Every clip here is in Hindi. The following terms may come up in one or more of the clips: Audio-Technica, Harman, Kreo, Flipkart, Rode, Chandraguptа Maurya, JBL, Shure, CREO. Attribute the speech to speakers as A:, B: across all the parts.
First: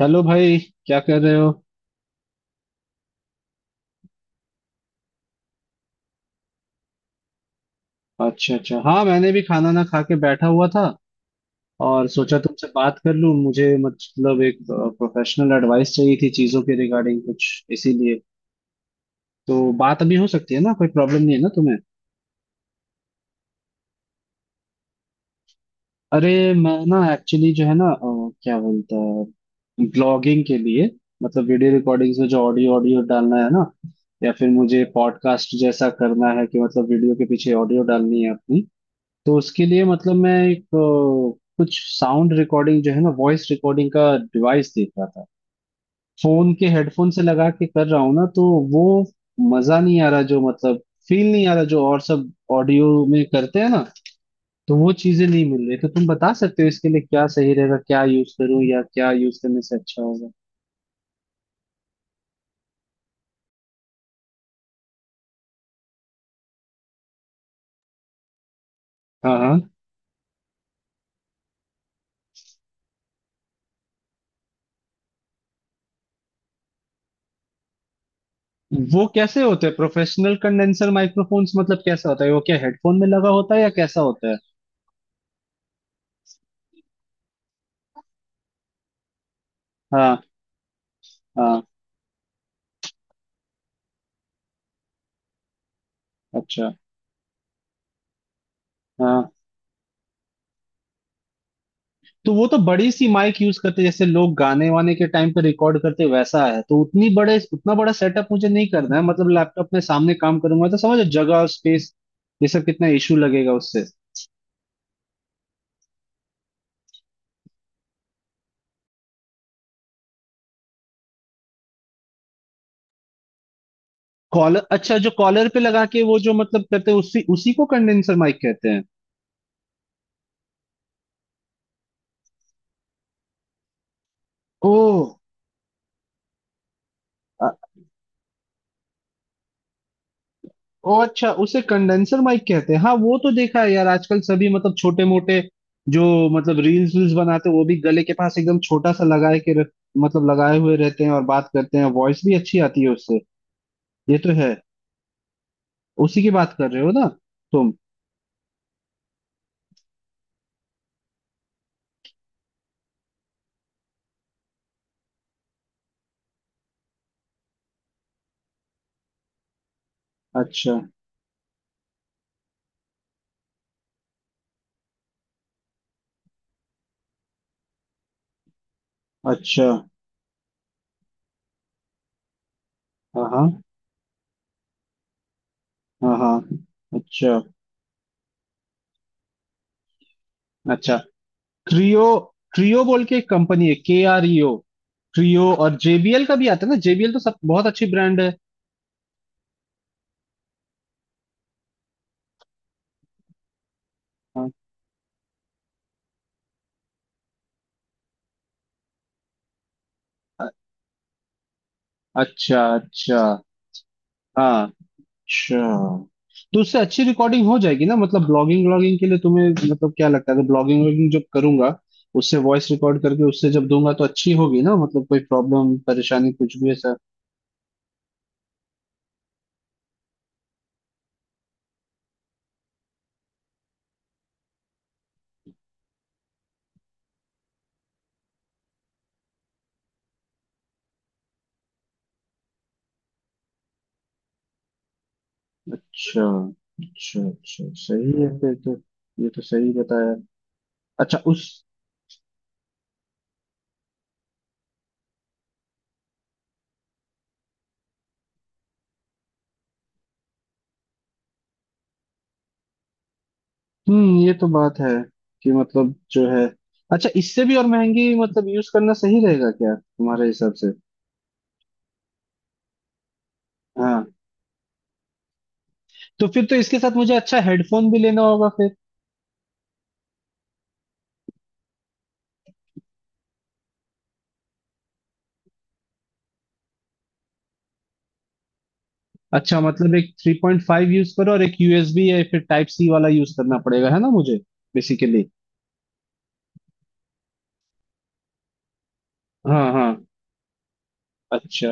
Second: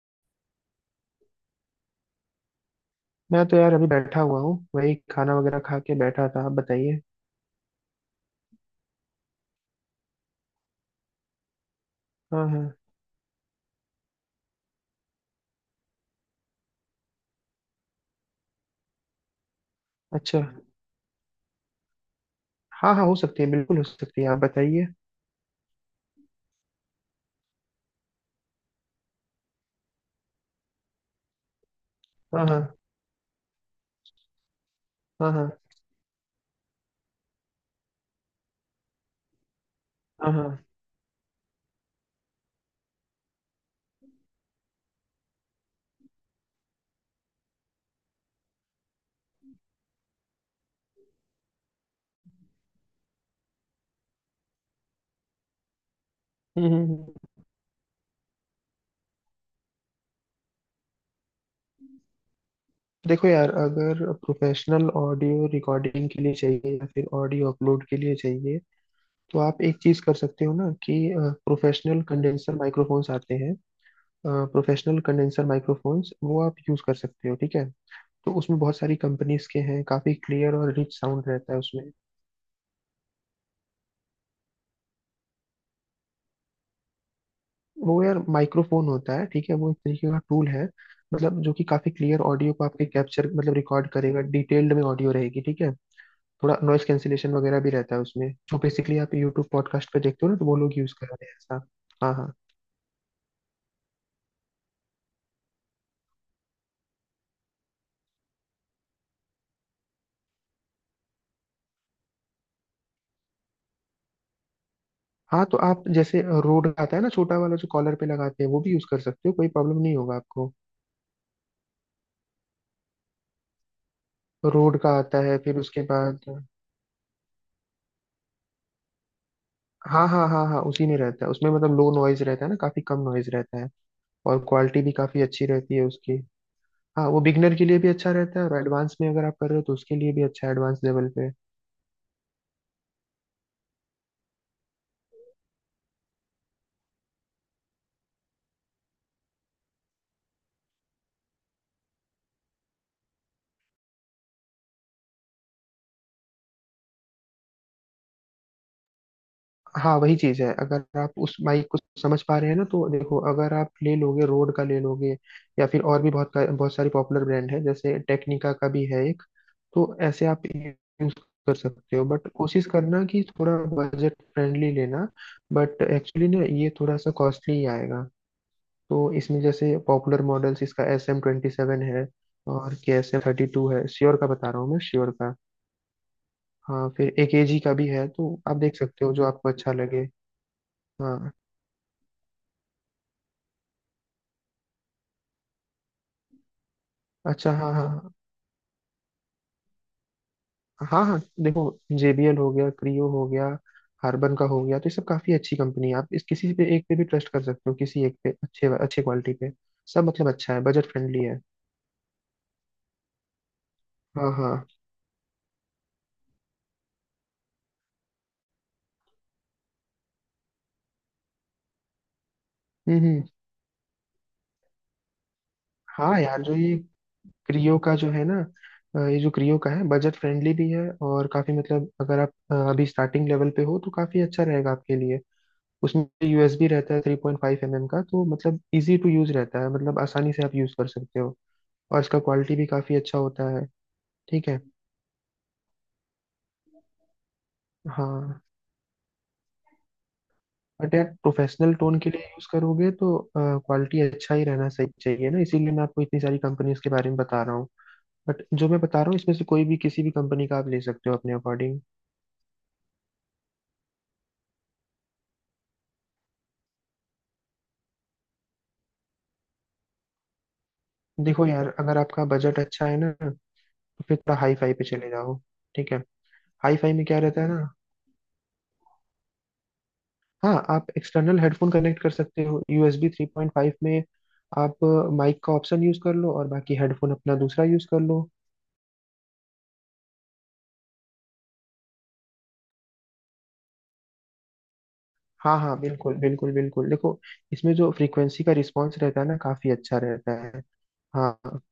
A: चलो भाई। क्या कर रहे हो।
B: मैं तो यार अभी बैठा हुआ हूँ। वही खाना वगैरह खा के बैठा था। आप बताइए।
A: अच्छा, अच्छा। हाँ, मैंने भी खाना ना खा के बैठा हुआ था और सोचा
B: हाँ हाँ।
A: तुमसे बात कर लूं। मुझे मतलब एक प्रोफेशनल एडवाइस चाहिए थी चीजों के रिगार्डिंग, कुछ इसीलिए। तो बात अभी हो
B: अच्छा।
A: सकती है ना, कोई प्रॉब्लम नहीं है ना तुम्हें।
B: हाँ हाँ, हो सकती है, बिल्कुल हो सकती है। आप बताइए।
A: अरे, मैं ना एक्चुअली जो है ना क्या बोलता है, ब्लॉगिंग के लिए। मतलब वीडियो रिकॉर्डिंग्स में जो
B: हाँ
A: ऑडियो
B: हाँ
A: ऑडियो डालना है ना, या फिर मुझे
B: हाँ हाँ
A: पॉडकास्ट जैसा करना है, कि मतलब वीडियो के पीछे ऑडियो डालनी है अपनी। तो उसके लिए मतलब
B: हाँ
A: मैं एक
B: हाँ।
A: कुछ साउंड रिकॉर्डिंग जो है ना, वॉइस रिकॉर्डिंग का डिवाइस देख रहा था। फोन के हेडफोन से लगा के कर रहा हूँ ना, तो वो मजा नहीं आ रहा जो, मतलब फील नहीं आ रहा जो और सब ऑडियो में करते हैं ना। तो वो चीजें नहीं मिल रही। तो तुम बता सकते
B: हम्म
A: हो इसके
B: हम्म,
A: लिए
B: हम्म।
A: क्या सही रहेगा, क्या यूज करूँ या क्या यूज करने से अच्छा होगा।
B: देखो यार, अगर प्रोफेशनल ऑडियो रिकॉर्डिंग के लिए चाहिए या फिर ऑडियो अपलोड के लिए चाहिए
A: हाँ,
B: तो
A: हाँ।
B: आप एक चीज कर सकते हो ना कि प्रोफेशनल कंडेंसर माइक्रोफोन्स आते हैं। प्रोफेशनल कंडेंसर माइक्रोफोन्स वो आप यूज कर सकते हो। ठीक है। तो उसमें बहुत सारी
A: वो कैसे
B: कंपनीज के
A: होते हैं
B: हैं, काफी
A: प्रोफेशनल
B: क्लियर और
A: कंडेंसर
B: रिच साउंड
A: माइक्रोफोन्स,
B: रहता है
A: मतलब
B: उसमें।
A: कैसा होता है वो, क्या हेडफोन में लगा होता है या कैसा होता है।
B: वो यार माइक्रोफोन होता है। ठीक है। वो एक तरीके
A: हाँ,
B: का टूल है। मतलब जो कि
A: हाँ।
B: काफी क्लियर ऑडियो को आपके कैप्चर मतलब रिकॉर्ड करेगा, डिटेल्ड में ऑडियो रहेगी। ठीक है। थोड़ा
A: अच्छा।
B: नॉइस कैंसिलेशन वगैरह भी रहता है उसमें, जो बेसिकली आप
A: हाँ,
B: यूट्यूब पॉडकास्ट पे देखते हो ना, तो वो लोग यूज कर रहे हैं ऐसा। हाँ हाँ।
A: तो वो तो बड़ी सी माइक यूज करते हैं, जैसे लोग गाने वाने के टाइम पे रिकॉर्ड करते हैं, वैसा है तो उतनी बड़े उतना बड़ा सेटअप मुझे नहीं करना है, मतलब लैपटॉप में सामने काम करूंगा तो समझो जगह और स्पेस ये सब कितना इशू लगेगा उससे।
B: हाँ, तो आप जैसे रोड का आता है ना छोटा वाला जो कॉलर पे लगाते हैं, वो भी यूज कर सकते हो, कोई प्रॉब्लम नहीं होगा आपको।
A: कॉलर,
B: रोड का
A: अच्छा, जो
B: आता है
A: कॉलर
B: फिर
A: पे
B: उसके
A: लगा के वो
B: बाद।
A: जो मतलब करते हैं उसी उसी को कंडेंसर माइक कहते हैं।
B: हाँ हाँ हाँ हाँ, उसी में रहता है उसमें। मतलब लो नॉइज रहता है ना, काफी कम नॉइज रहता है। और
A: ओ।
B: क्वालिटी भी काफी अच्छी रहती है उसकी। हाँ, वो बिगनर के लिए भी अच्छा रहता है और एडवांस में अगर आप कर रहे हो तो उसके लिए भी अच्छा है, एडवांस
A: ओ,
B: लेवल
A: अच्छा,
B: पे।
A: उसे कंडेंसर माइक कहते हैं। हाँ, वो तो देखा है यार आजकल सभी, मतलब छोटे मोटे जो मतलब रील्स वील्स बनाते हैं, वो भी गले के पास एकदम छोटा सा लगाए के रख, मतलब लगाए हुए रहते हैं और बात करते हैं, वॉइस भी अच्छी आती है उससे। ये तो है। उसी की बात कर रहे हो ना तुम।
B: हाँ, वही चीज़ है। अगर आप उस माइक को समझ पा रहे हैं ना, तो देखो, अगर आप ले लोगे रोड का ले लोगे, या फिर और भी बहुत बहुत सारी पॉपुलर ब्रांड है, जैसे टेक्निका का भी है एक। तो ऐसे आप
A: अच्छा,
B: यूज कर सकते हो, बट कोशिश करना कि थोड़ा बजट फ्रेंडली लेना। बट एक्चुअली ना ये थोड़ा सा कॉस्टली ही आएगा। तो इसमें
A: अच्छा।
B: जैसे पॉपुलर मॉडल्स इसका SM27 है, और के एस एम
A: हाँ,
B: थर्टी
A: हाँ।
B: टू है। श्योर का बता रहा हूँ मैं, श्योर का।
A: हाँ, हाँ।
B: हाँ, फिर एक
A: अच्छा,
B: एजी का भी है, तो आप देख सकते हो जो आपको अच्छा लगे।
A: अच्छा।
B: हाँ।
A: क्रियो, क्रियो बोल के एक कंपनी है, KREO, क्रियो। और JBL का भी आता है ना, JBL तो सब
B: अच्छा।
A: बहुत
B: हाँ
A: अच्छी
B: हाँ
A: ब्रांड है।
B: हाँ हाँ हाँ, देखो, जेबीएल हो गया, क्रियो हो गया, हार्बन का
A: हाँ।
B: हो गया, तो ये सब काफी अच्छी कंपनी है। आप इस किसी पे, एक पे भी ट्रस्ट कर सकते हो, किसी एक पे अच्छे अच्छे क्वालिटी पे। सब मतलब
A: अ-
B: अच्छा है, बजट फ्रेंडली है।
A: अच्छा, अच्छा।
B: हाँ हाँ।
A: हाँ, अच्छा, तो उससे अच्छी रिकॉर्डिंग हो जाएगी ना, मतलब ब्लॉगिंग व्लॉगिंग के लिए तुम्हें मतलब क्या लगता है। तो ब्लॉगिंग व्लॉगिंग जब करूंगा, उससे वॉइस रिकॉर्ड
B: हम्म।
A: करके उससे जब दूंगा तो अच्छी होगी ना, मतलब कोई प्रॉब्लम
B: हाँ
A: परेशानी
B: यार, जो
A: कुछ भी
B: ये
A: ऐसा।
B: क्रियो का जो है ना, ये जो क्रियो का है बजट फ्रेंडली भी है, और काफी मतलब अगर आप अभी स्टार्टिंग लेवल पे हो तो काफी अच्छा रहेगा आपके लिए। उसमें यूएसबी रहता है 3.5 mm का, तो मतलब इजी टू यूज रहता है, मतलब आसानी से आप यूज कर सकते हो। और इसका क्वालिटी भी काफी अच्छा होता है। ठीक है।
A: अच्छा, अच्छा। अच्छा, सही है
B: हाँ,
A: फिर तो। ये तो सही बताया।
B: बट यार
A: अच्छा। उस
B: प्रोफेशनल टोन के लिए यूज करोगे तो क्वालिटी अच्छा ही रहना सही चाहिए ना, इसीलिए मैं आपको इतनी सारी कंपनीज के बारे में बता रहा हूँ। बट जो मैं बता रहा हूँ इसमें से कोई भी किसी भी कंपनी का आप ले सकते हो अपने अकॉर्डिंग।
A: ये तो बात है कि मतलब जो है। अच्छा, इससे भी और महंगी मतलब यूज करना सही रहेगा क्या तुम्हारे हिसाब से।
B: देखो यार, अगर आपका बजट अच्छा है ना तो
A: हाँ,
B: फिर थोड़ा हाई फाई पे चले जाओ। ठीक है।
A: तो फिर तो
B: हाई
A: इसके
B: फाई
A: साथ
B: में
A: मुझे
B: क्या
A: अच्छा
B: रहता है ना,
A: हेडफोन भी लेना होगा फिर।
B: हाँ, आप एक्सटर्नल हेडफोन कनेक्ट कर सकते हो यूएसबी 3.5 mm में। आप माइक का ऑप्शन यूज कर लो और बाकी हेडफोन अपना दूसरा यूज कर लो।
A: अच्छा, मतलब एक 3.5 यूज करो और एक USB या फिर टाइप सी वाला यूज करना पड़ेगा है ना मुझे, बेसिकली।
B: हाँ हाँ बिल्कुल बिल्कुल बिल्कुल, देखो, इसमें जो फ्रीक्वेंसी का रिस्पॉन्स रहता है ना काफी
A: हाँ, हाँ।
B: अच्छा रहता है। हाँ,
A: अच्छा।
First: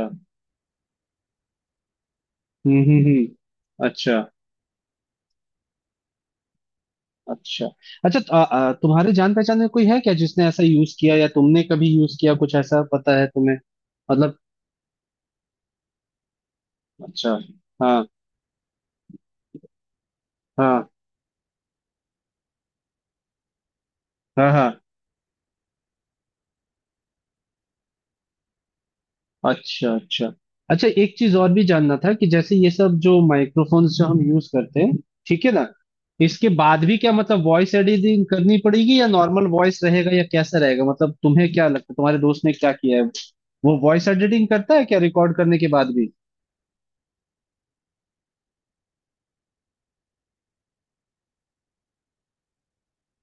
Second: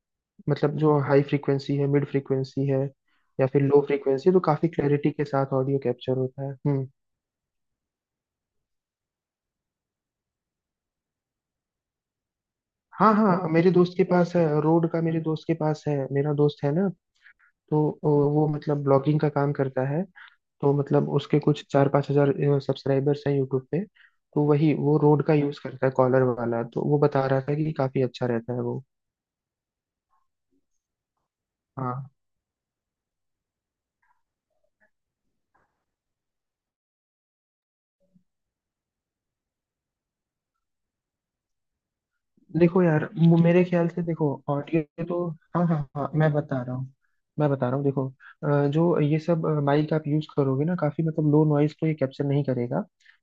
B: मतलब जो हाई फ्रीक्वेंसी है, मिड फ्रीक्वेंसी
A: हम्म,
B: है
A: हम्म,
B: या फिर लो
A: हम्म। अच्छा,
B: फ्रीक्वेंसी, तो काफी क्लैरिटी के साथ ऑडियो कैप्चर होता है। हम्म।
A: अच्छा। अच्छा तो, आ, आ, तुम्हारे जान पहचान में कोई है क्या जिसने ऐसा यूज किया या तुमने कभी यूज किया, कुछ ऐसा
B: हाँ
A: पता है
B: हाँ,
A: तुम्हें।
B: मेरे दोस्त के पास
A: मतलब।
B: है रोड का, मेरे दोस्त के पास है, मेरा दोस्त है ना,
A: अच्छा।
B: तो
A: हाँ,
B: वो मतलब ब्लॉगिंग का काम करता है, तो
A: हाँ।
B: मतलब उसके कुछ चार पाँच हजार सब्सक्राइबर्स हैं यूट्यूब पे। तो
A: हाँ, हाँ।
B: वही वो रोड का यूज करता है, कॉलर वाला, तो वो बता रहा था कि काफी अच्छा रहता है वो।
A: अच्छा, अच्छा। अच्छा, एक चीज और भी जानना
B: हाँ।
A: था कि जैसे ये सब जो माइक्रोफोन्स जो हम यूज करते हैं, ठीक है ना, इसके बाद भी क्या मतलब वॉइस एडिटिंग करनी पड़ेगी या नॉर्मल वॉइस रहेगा या कैसा रहेगा, मतलब तुम्हें क्या लगता है, तुम्हारे दोस्त ने क्या
B: देखो
A: किया
B: यार
A: है,
B: मेरे
A: वो
B: ख्याल से
A: वॉइस
B: देखो,
A: एडिटिंग करता है क्या
B: ऑडियो तो
A: रिकॉर्ड करने
B: हाँ
A: के
B: हाँ
A: बाद
B: हाँ,
A: भी।
B: मैं बता रहा हूँ। मैं बता रहा हूँ, देखो, जो ये सब माइक आप यूज करोगे ना, काफी मतलब लो नॉइज तो ये कैप्चर नहीं करेगा,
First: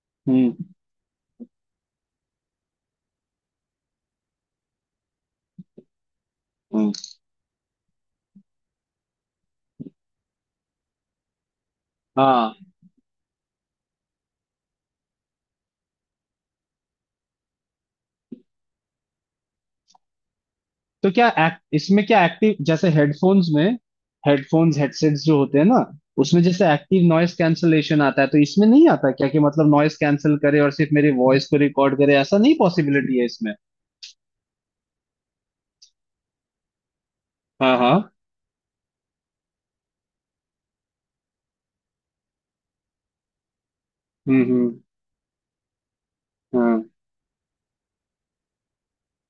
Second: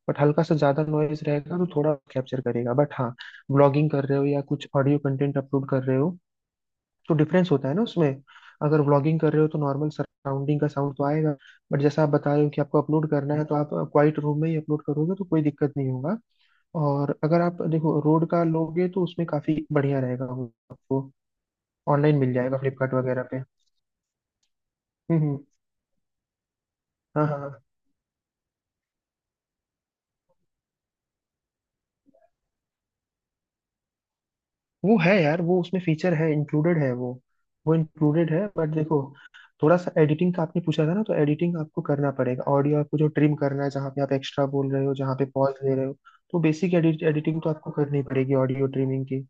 B: बट हल्का
A: हम्म,
B: सा ज्यादा नॉइज रहेगा तो थोड़ा कैप्चर करेगा, बट हाँ, ब्लॉगिंग कर रहे हो या कुछ ऑडियो कंटेंट अपलोड कर रहे हो
A: हम्म।
B: तो डिफरेंस होता है ना उसमें। अगर व्लॉगिंग कर रहे हो तो नॉर्मल सराउंडिंग का साउंड तो आएगा, बट जैसा आप बता रहे हो
A: हाँ,
B: कि आपको अपलोड करना है, तो आप क्वाइट रूम में ही अपलोड करोगे तो कोई दिक्कत नहीं होगा। और अगर आप देखो रोड का लोगे तो उसमें काफी बढ़िया रहेगा, वो
A: तो
B: आपको
A: क्या इसमें
B: ऑनलाइन
A: क्या
B: मिल
A: एक्टिव,
B: जाएगा
A: जैसे
B: फ्लिपकार्ट वगैरह पे।
A: हेडफोन्स में, हेडफोन्स हेडसेट्स
B: हम्म।
A: जो होते हैं ना, उसमें जैसे एक्टिव
B: हाँ
A: नॉइस
B: हाँ हाँ।
A: कैंसलेशन आता है, तो इसमें नहीं आता क्या कि मतलब नॉइस कैंसिल करे और सिर्फ मेरी वॉइस को रिकॉर्ड करे, ऐसा नहीं पॉसिबिलिटी है इसमें।
B: वो है यार, वो उसमें फीचर है, इंक्लूडेड है वो। वो
A: हाँ, हाँ।
B: इंक्लूडेड है, बट देखो, थोड़ा सा एडिटिंग का आपने पूछा था ना, तो एडिटिंग आपको करना पड़ेगा। ऑडियो आपको जो ट्रिम करना है, जहाँ पे आप
A: हम्म,
B: एक्स्ट्रा बोल
A: हम्म।
B: रहे हो, जहाँ पे पॉज ले रहे हो, तो बेसिक
A: हाँ,
B: एडिटिंग तो आपको करनी पड़ेगी, ऑडियो ट्रिमिंग की।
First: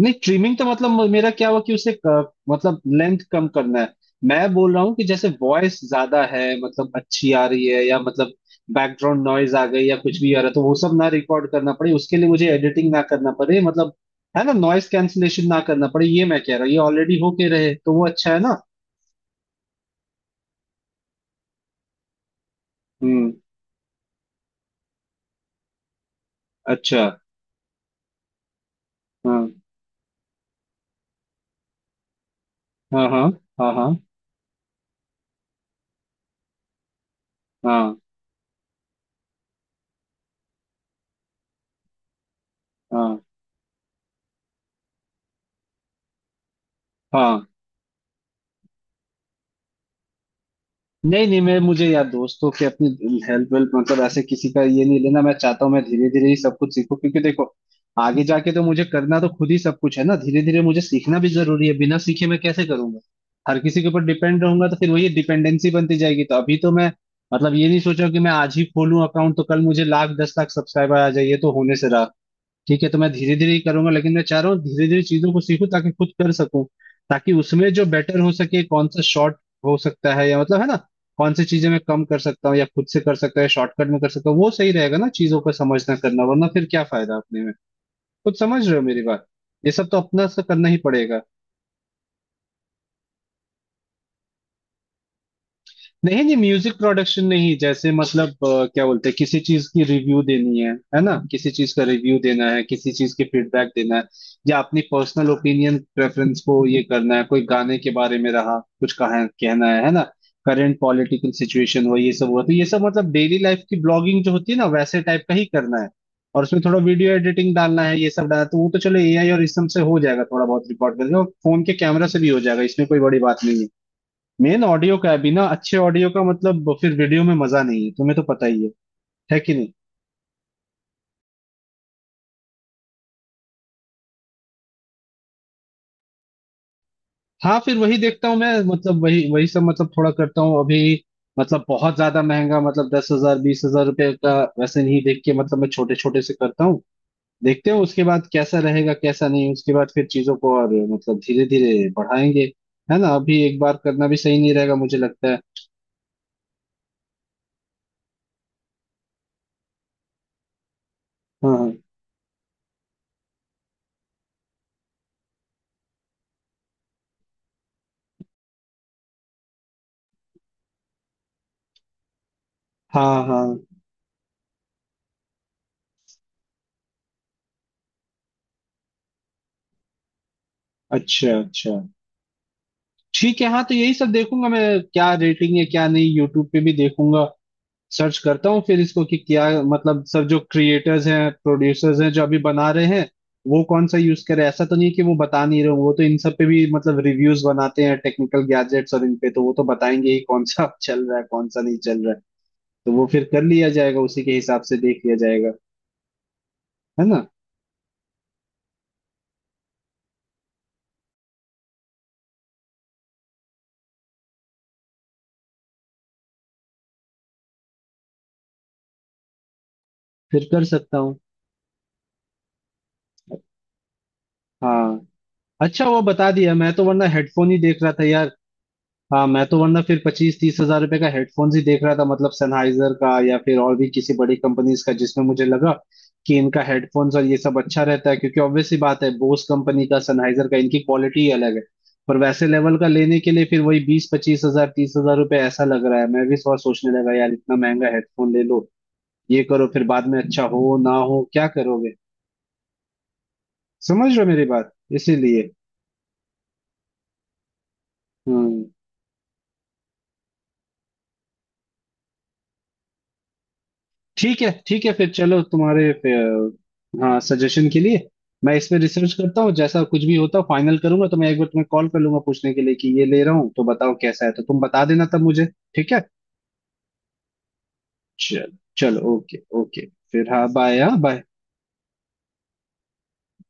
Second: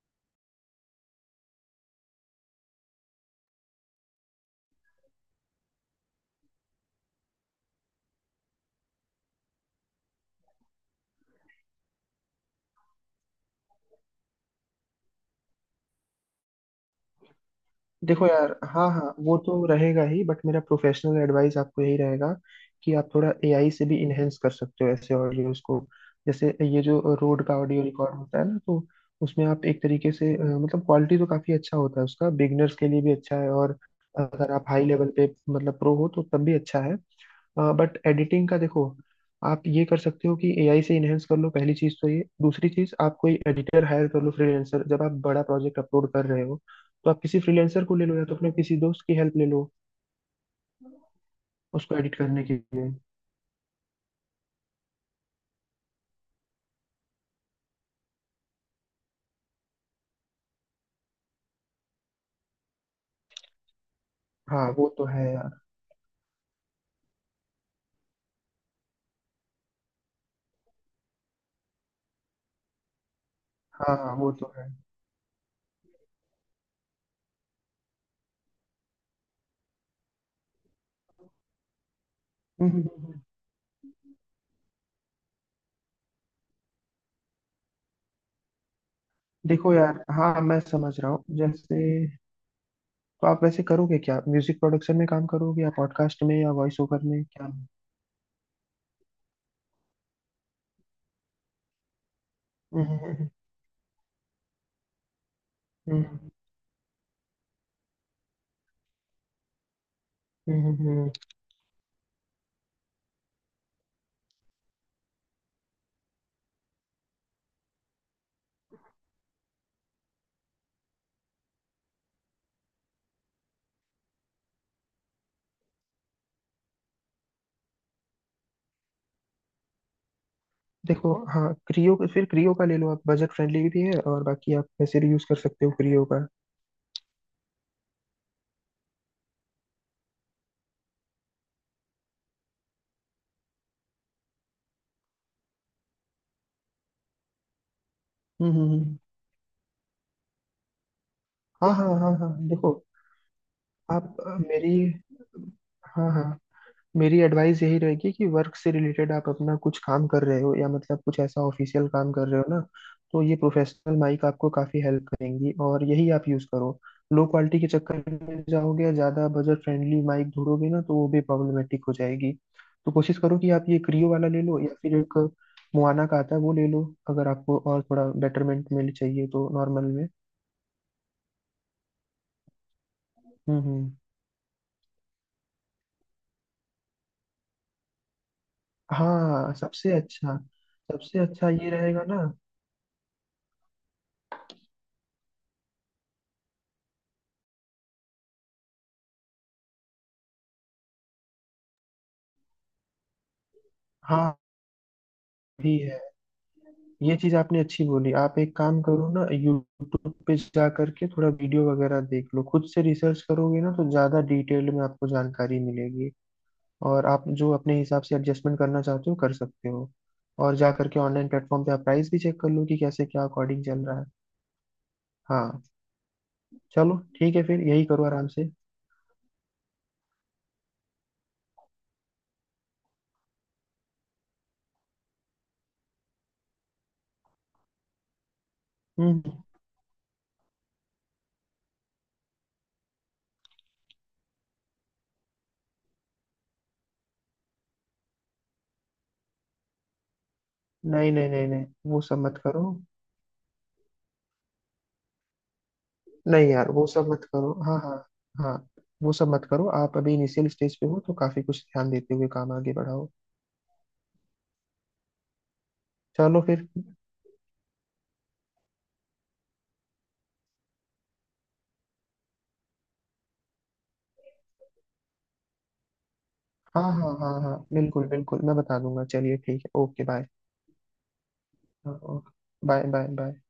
A: नहीं ट्रिमिंग तो मतलब मेरा क्या हुआ कि उसे मतलब लेंथ कम करना है। मैं बोल रहा हूँ कि जैसे वॉइस ज्यादा है, मतलब अच्छी आ रही है, या मतलब बैकग्राउंड नॉइज आ गई या कुछ भी आ रहा है तो वो सब ना रिकॉर्ड करना पड़े, उसके लिए मुझे एडिटिंग ना करना पड़े, मतलब है ना, नॉइस कैंसलेशन ना करना पड़े, ये मैं कह रहा हूँ। ये ऑलरेडी होके रहे तो वो
B: देखो
A: अच्छा है
B: यार,
A: ना।
B: हाँ हाँ, वो तो रहेगा ही, बट मेरा प्रोफेशनल एडवाइस आपको यही रहेगा कि आप
A: हम्म।
B: थोड़ा एआई से भी इनहेंस कर सकते हो ऐसे ऑडियोज को। जैसे ये जो
A: अच्छा।
B: रोड का ऑडियो रिकॉर्ड होता है ना, तो उसमें
A: हाँ,
B: आप एक तरीके से मतलब क्वालिटी तो काफी अच्छा होता है उसका, बिगनर्स के लिए
A: हाँ।
B: भी
A: हाँ,
B: अच्छा है,
A: हाँ।
B: और
A: हाँ,
B: अगर आप हाई लेवल पे मतलब प्रो हो तो तब भी अच्छा है।
A: हाँ।
B: बट एडिटिंग का देखो, आप ये कर सकते हो कि एआई से इनहेंस कर लो, पहली चीज तो ये, दूसरी चीज आप
A: हाँ,
B: कोई एडिटर हायर कर लो, फ्रीलांसर, जब आप बड़ा प्रोजेक्ट अपलोड कर रहे हो तो आप किसी
A: हाँ।
B: फ्रीलांसर को ले लो, या तो अपने किसी दोस्त की हेल्प ले लो
A: नहीं, नहीं। मैं, मुझे
B: उसको
A: यार
B: एडिट करने
A: दोस्तों
B: के
A: के अपनी
B: लिए।
A: हेल्प वेल्प मतलब ऐसे किसी का ये नहीं लेना। मैं चाहता हूँ मैं धीरे धीरे ही सब कुछ सीखूं, क्योंकि देखो आगे जाके तो मुझे करना तो खुद ही सब कुछ है ना। धीरे धीरे मुझे सीखना भी जरूरी है, बिना सीखे मैं कैसे करूंगा। हर किसी के ऊपर डिपेंड रहूंगा
B: हाँ
A: तो
B: वो
A: फिर
B: तो
A: वही
B: है यार।
A: डिपेंडेंसी बनती जाएगी। तो अभी तो मैं मतलब ये नहीं सोचा कि मैं आज ही खोलूं अकाउंट तो कल मुझे लाख 10 लाख सब्सक्राइबर आ जाए, ये तो होने से रहा। ठीक है, तो मैं धीरे धीरे ही करूंगा,
B: हाँ
A: लेकिन
B: हाँ,
A: मैं
B: वो
A: चाह रहा
B: तो
A: हूँ
B: है
A: धीरे धीरे चीजों को सीखूं ताकि खुद कर सकूं। ताकि उसमें जो बेटर हो सके, कौन सा शॉर्ट हो सकता है, या मतलब है ना, कौन सी चीजें मैं कम कर सकता हूँ या
B: हम्म,
A: खुद से
B: हम्म,
A: कर
B: हम्म।
A: सकता है, शॉर्टकट में कर सकता हूँ, वो सही रहेगा ना, चीजों का समझना करना वरना फिर क्या फायदा अपने में। खुद समझ रहे हो मेरी बात। ये
B: देखो
A: सब तो
B: यार,
A: अपना
B: हाँ,
A: से
B: मैं
A: करना ही
B: समझ रहा
A: पड़ेगा।
B: हूँ, जैसे, तो आप वैसे करोगे क्या, म्यूजिक प्रोडक्शन में काम करोगे या
A: नहीं,
B: पॉडकास्ट
A: नहीं,
B: में या
A: म्यूजिक
B: वॉइस ओवर में
A: प्रोडक्शन
B: क्या?
A: नहीं, जैसे मतलब क्या बोलते हैं, किसी चीज की रिव्यू देनी है ना, किसी चीज का रिव्यू देना है, किसी चीज की फीडबैक देना है, या अपनी पर्सनल ओपिनियन
B: हम्म।
A: प्रेफरेंस को ये करना है, कोई गाने के बारे में रहा कुछ कहा कहना है ना,
B: हम्म
A: current
B: hmm, hmm,
A: political situation हो, ये सब हुआ, तो ये सब मतलब डेली लाइफ की ब्लॉगिंग जो होती है ना, वैसे टाइप का ही करना है। और उसमें थोड़ा वीडियो एडिटिंग डालना है, ये सब डालना है, तो वो तो चलो AI और इस सब से हो जाएगा, थोड़ा बहुत रिकॉर्ड करके, और फोन के कैमरा से भी हो जाएगा, इसमें कोई बड़ी बात नहीं है। मेन ऑडियो का है, बिना अच्छे ऑडियो का मतलब फिर वीडियो में मजा नहीं है, तुम्हें तो पता ही है कि नहीं।
B: देखो हाँ, क्रियो का, फिर क्रियो का ले लो आप, बजट फ्रेंडली भी है और बाकी आप वैसे भी यूज कर सकते हो क्रियो का।
A: हाँ, फिर वही देखता हूँ मैं, मतलब वही वही सब मतलब थोड़ा करता हूँ अभी। मतलब बहुत ज्यादा महंगा, मतलब 10 हजार 20 हजार रुपये का वैसे नहीं देख के, मतलब मैं छोटे छोटे से करता हूँ। देखते हैं उसके बाद
B: हम्म
A: कैसा
B: हम्म
A: रहेगा
B: हम्म।
A: कैसा नहीं, उसके बाद फिर चीजों को और मतलब धीरे
B: हाँ
A: धीरे
B: हाँ हाँ हाँ,
A: बढ़ाएंगे,
B: देखो,
A: है ना। अभी एक बार करना भी
B: आप
A: सही नहीं रहेगा
B: मेरी,
A: मुझे लगता है।
B: हाँ हाँ, मेरी एडवाइस यही रहेगी कि वर्क से रिलेटेड आप अपना कुछ काम कर रहे हो या मतलब कुछ ऐसा
A: हाँ,
B: ऑफिशियल काम कर रहे हो ना, तो ये प्रोफेशनल माइक आपको काफ़ी हेल्प करेंगी और यही आप यूज़ करो। लो क्वालिटी के चक्कर में जाओगे या ज़्यादा बजट फ्रेंडली माइक ढूंढोगे ना, तो वो भी प्रॉब्लमेटिक हो जाएगी। तो
A: हाँ।
B: कोशिश
A: हाँ,
B: करो कि
A: हाँ।
B: आप ये क्रियो वाला ले लो, या फिर एक मुआना का आता है वो ले लो, अगर आपको और थोड़ा बेटरमेंट में चाहिए, तो नॉर्मल में।
A: अच्छा, अच्छा। ठीक है। हाँ, तो
B: हम्म।
A: यही सब देखूंगा मैं, क्या रेटिंग है क्या नहीं। यूट्यूब पे भी देखूंगा, सर्च करता हूँ फिर इसको कि क्या
B: हाँ, सबसे
A: मतलब सब
B: अच्छा,
A: जो क्रिएटर्स
B: सबसे
A: हैं
B: अच्छा ये
A: प्रोड्यूसर्स
B: रहेगा
A: हैं जो
B: ना।
A: अभी बना रहे हैं वो कौन सा यूज करे। ऐसा तो नहीं है कि वो बता नहीं रहे हों, वो तो इन सब पे भी मतलब रिव्यूज बनाते हैं टेक्निकल गैजेट्स और इन पे, तो वो तो बताएंगे ही कौन सा चल रहा है कौन सा नहीं चल रहा है। तो वो फिर कर लिया जाएगा, उसी के
B: हाँ,
A: हिसाब से देख लिया जाएगा,
B: भी है।
A: है
B: ये
A: ना,
B: चीज आपने अच्छी बोली, आप एक काम करो ना, यूट्यूब पे जा करके थोड़ा वीडियो वगैरह देख लो, खुद से रिसर्च करोगे ना तो ज्यादा डिटेल में आपको जानकारी मिलेगी, और आप जो अपने हिसाब से एडजस्टमेंट करना चाहते हो कर सकते हो।
A: फिर
B: और
A: कर
B: जा
A: सकता
B: करके
A: हूँ।
B: ऑनलाइन प्लेटफॉर्म पे आप प्राइस भी चेक कर लो कि कैसे क्या अकॉर्डिंग चल रहा है।
A: हाँ,
B: हाँ।
A: अच्छा, वो बता दिया मैं, तो
B: चलो
A: वरना
B: ठीक है,
A: हेडफोन ही
B: फिर
A: देख
B: यही
A: रहा था
B: करो आराम
A: यार।
B: से।
A: हाँ, मैं तो वरना फिर 25-30 हजार रुपए का हेडफोन्स ही देख रहा था, मतलब सनहाइजर का या फिर और भी किसी बड़ी कंपनीज का जिसमें मुझे लगा कि इनका हेडफोन्स और ये सब अच्छा रहता है, क्योंकि ऑब्वियस सी बात है,
B: हम्म।
A: बोस कंपनी का, सनहाइजर का, इनकी क्वालिटी ही अलग है। पर वैसे लेवल का लेने के लिए फिर वही 20-25-30 हजार रुपए, ऐसा लग रहा है। मैं भी और सोचने लगा यार इतना महंगा हेडफोन ले लो, ये करो, फिर बाद में अच्छा हो ना
B: नहीं
A: हो
B: नहीं
A: क्या
B: नहीं नहीं,
A: करोगे।
B: वो सब मत करो।
A: समझ रहे हो मेरी बात, इसीलिए।
B: नहीं यार, वो सब मत करो। हाँ हाँ। हाँ।
A: हम्म।
B: वो सब मत करो। आप अभी इनिशियल स्टेज पे हो तो काफी कुछ ध्यान देते हुए काम आगे बढ़ाओ।
A: ठीक है, ठीक है, फिर चलो। तुम्हारे
B: चलो फिर।
A: हाँ, सजेशन के लिए मैं इसमें रिसर्च करता हूँ, जैसा कुछ भी होता फाइनल करूंगा तो मैं एक बार तुम्हें कॉल कर लूंगा पूछने के लिए कि ये ले रहा हूँ तो बताओ कैसा है, तो तुम बता देना तब मुझे। ठीक है।
B: हाँ हाँ हाँ हाँ बिल्कुल बिल्कुल,
A: चलो,
B: मैं बता
A: चलो।
B: दूंगा। चलिए
A: ओके,
B: ठीक है,
A: ओके।
B: Okay bye.
A: फिर हाँ बाय, हाँ बाय।
B: हाँ, ओके बाय बाय बाय।